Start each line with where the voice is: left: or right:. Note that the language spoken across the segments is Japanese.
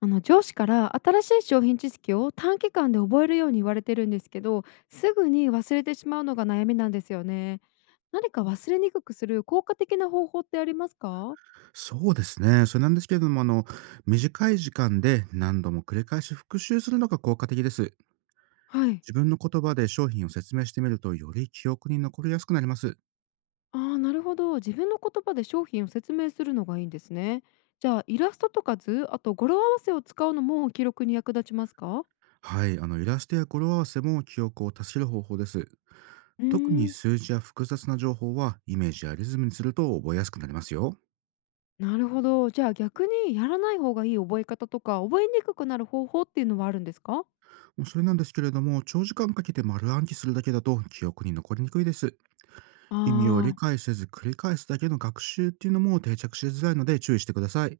left: あの上司から新しい商品知識を短期間で覚えるように言われてるんですけど、すぐに忘れてしまうのが悩みなんですよね。何か忘れにくくする効果的な方法ってありますか？
right: そうですね。それなんですけれども、短い時間で何度も繰り返し復習するのが効果的です。
left: はい。
right: 自分の言葉で商品を説明してみると、より記憶に残りやすくなります。
left: あー、なるほど。自分の言葉で商品を説明するのがいいんですね。じゃあイラストとか図、あと語呂合わせを使うのも記録に役立ちますか？
right: はい。イラストや語呂合わせも記憶を助ける方法です。
left: うー
right: 特に
left: ん。
right: 数字や複雑な情報は、イメージやリズムにすると覚えやすくなりますよ。
left: なるほど。じゃあ逆に、やらない方がいい覚え方とか覚えにくくなる方法っていうのはあるんですか？
right: もうそれなんですけれども、長時間かけて丸暗記するだけだと記憶に残りにくいです。意味を理
left: あ。あー。
right: 解せず繰り返すだけの学習っていうのも定着しづらいので、注意してください。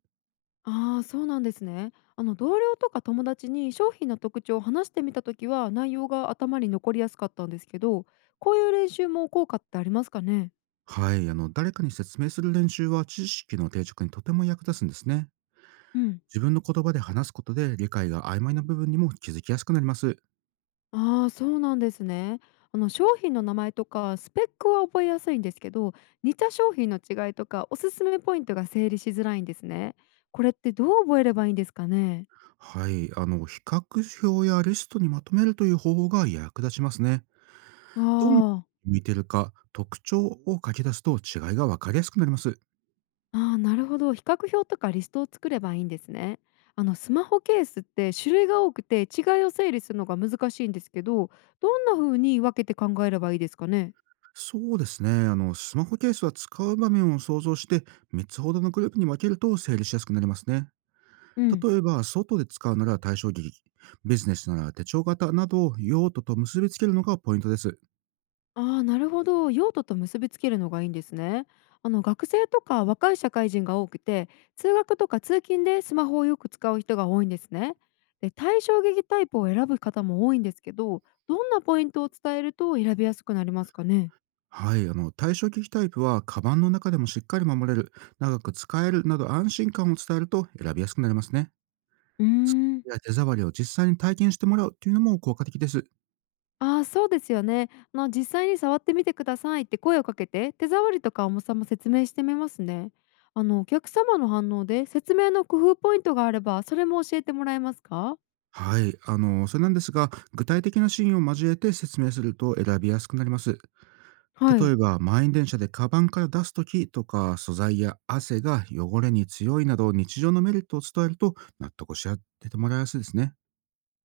left: ああ、そうなんですね。あの同僚とか友達に商品の特徴を話してみた時は内容が頭に残りやすかったんですけど、こういう練習も効果ってありますかね？
right: はい、誰かに説明する練習は、知識の定着にとても役立つんですね。
left: うん。
right: 自分の言葉で話すことで、理解が曖昧な部分にも気づきやすくなります。
left: ああ、そうなんですね。あの商品の名前とかスペックは覚えやすいんですけど、似た商品の違いとかおすすめポイントが整理しづらいんですね。これってどう覚えればいいんですかね？
right: はい、比較表やリストにまとめるという方法が役立ちますね。
left: あ
right: どんなに
left: あ。
right: 見てるか特徴を書き出すと、違いが分かりやすくなります。
left: ああ、なるほど。比較表とかリストを作ればいいんですね。あのスマホケースって種類が多くて違いを整理するのが難しいんですけど、どんな風に分けて考えればいいですかね。
right: そうですね。スマホケースは使う場面を想像して、3つほどのグループに分けると整理しやすくなりますね。
left: うん。
right: 例えば、外で使うなら対象劇、ビジネスなら手帳型などを、用途と結びつけるのがポイントです。
left: ああ、なるほど。用途と結びつけるのがいいんですね。あの学生とか若い社会人が多くて、通学とか通勤でスマホをよく使う人が多いんですね。で、対照的タイプを選ぶ方も多いんですけど、どんなポイントを伝えると選びやすくなりますかね。
right: はい、対象機器タイプは、カバンの中でもしっかり守れる、長く使えるなど安心感を伝えると選びやすくなりますね。
left: うーん。
right: いや、手触りを実際に体験してもらうというのも効果的です。
left: ああ、そうですよね。あの、実際に触ってみてくださいって声をかけて、手触りとか重さも説明してみますね。あのお客様の反応で説明の工夫ポイントがあれば、それも教えてもらえますか？
right: はい、それなんですが、具体的なシーンを交えて説明すると選びやすくなります。
left: は
right: 例
left: い。
right: えば、満員電車でカバンから出すときとか、素材や汗が汚れに強いなど、日常のメリットを伝えると納得し合ってもらいやすいですね。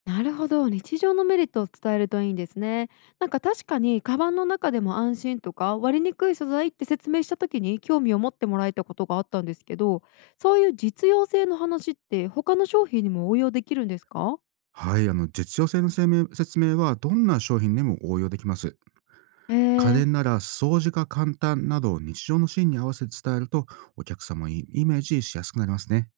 left: なるほど。日常のメリットを伝えるといいんですね。なんか確かにカバンの中でも安心とか割りにくい素材って説明した時に興味を持ってもらえたことがあったんですけど、そういう実用性の話って他の商品にも応用できるんですか？
right: はい、実用性の声明説明は、どんな商品でも応用できます。
left: へ
right: 家
left: え。
right: 電なら掃除が簡単など、日常のシーンに合わせて伝えると、お客様にイメージしやすくなりますね。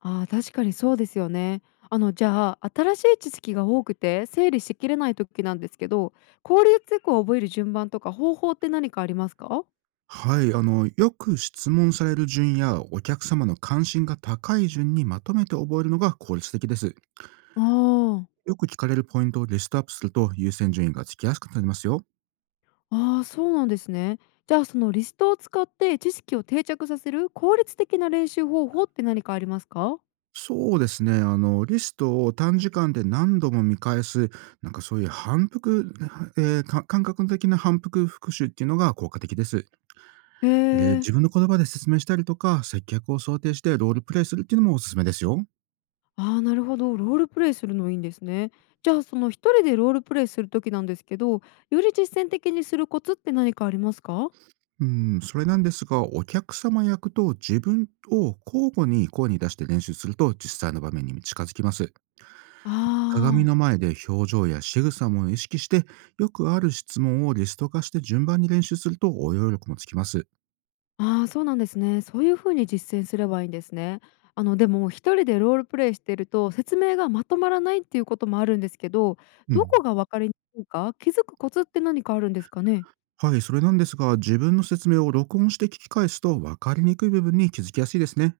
left: ああ、確かにそうですよね。あの、じゃあ、新しい知識が多くて整理しきれない時なんですけど、効率よく覚える順番とか方法って何かありますか？
right: はい、よく質問される順やお客様の関心が高い順にまとめて覚えるのが効率的です。
left: ああ。
right: よく聞かれるポイントをリストアップすると、優先順位がつきやすくなりますよ。
left: あーあ、そうなんですね。じゃあ、そのリストを使って知識を定着させる効率的な練習方法って何かありますか？
right: そうですね。リストを短時間で何度も見返す、なんかそういう反復、か感覚的な反復復習っていうのが効果的です。
left: へ
right: で、
left: え。
right: 自分の言葉で説明したりとか、接客を想定してロールプレイするっていうのもおすすめですよ。
left: ああ、なるほど。ロールプレイするのいいんですね。じゃあ、その一人でロールプレイする時なんですけど、より実践的にするコツって何かありますか？
right: うん、それなんですが、お客様役と自分を交互に声に出して練習すると、実際の場面に近づきます。鏡
left: ああ
right: の
left: ー。
right: 前で表情や仕草も意識して、よくある質問をリスト化して順番に練習すると応用力もつきます。
left: ああ、そうなんですね。そういう風に実践すればいいんですね。あのでも一人でロールプレイしてると説明がまとまらないっていうこともあるんですけど、
right: う
left: ど
right: ん。
left: こが分かりにくいか気づくコツって何かあるんですかね？
right: はい、それなんですが、自分の説明を録音して聞き返すと、分かりにくい部分に気づきやすいですね。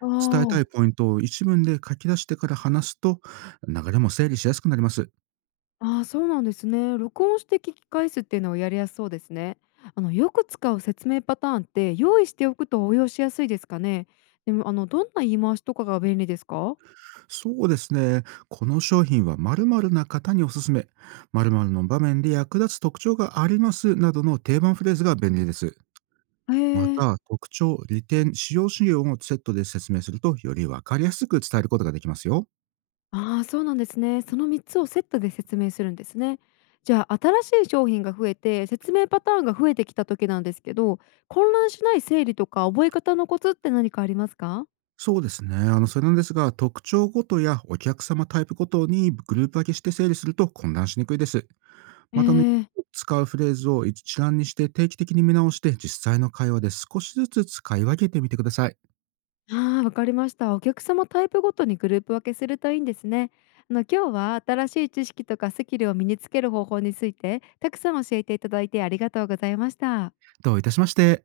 left: あ
right: 伝えたい
left: あ。
right: ポイントを一文で書き出してから話すと、流れも整理しやすくなります。
left: ああ、そうなんですね。録音して聞き返すっていうのをやりやすそうですね。あのよく使う説明パターンって用意しておくと応用しやすいですかね？でも、あの、どんな言い回しとかが便利ですか？
right: そうですね。この商品は〇〇な方におすすめ。〇〇の場面で役立つ特徴がありますなどの定番フレーズが便利です。
left: へ
right: ま
left: え。
right: た、特徴、利点、使用資料をセットで説明すると、より分かりやすく伝えることができますよ。
left: ああ、そうなんですね。その3つをセットで説明するんですね。じゃあ新しい商品が増えて説明パターンが増えてきた時なんですけど、混乱しない整理とか覚え方のコツって何かありますか？
right: そうですね。それなんですが、特徴ごとやお客様タイプごとにグループ分けして整理すると、混乱しにくいです。
left: え
right: また、
left: ー。
right: 使うフレーズを一覧にして定期的に見直して、実際の会話で少しずつ使い分けてみてください。
left: ああ、わかりました。お客様タイプごとにグループ分けするといいんですね。あの今日は新しい知識とかスキルを身につける方法についてたくさん教えていただいて、ありがとうございました。
right: どういたしまして。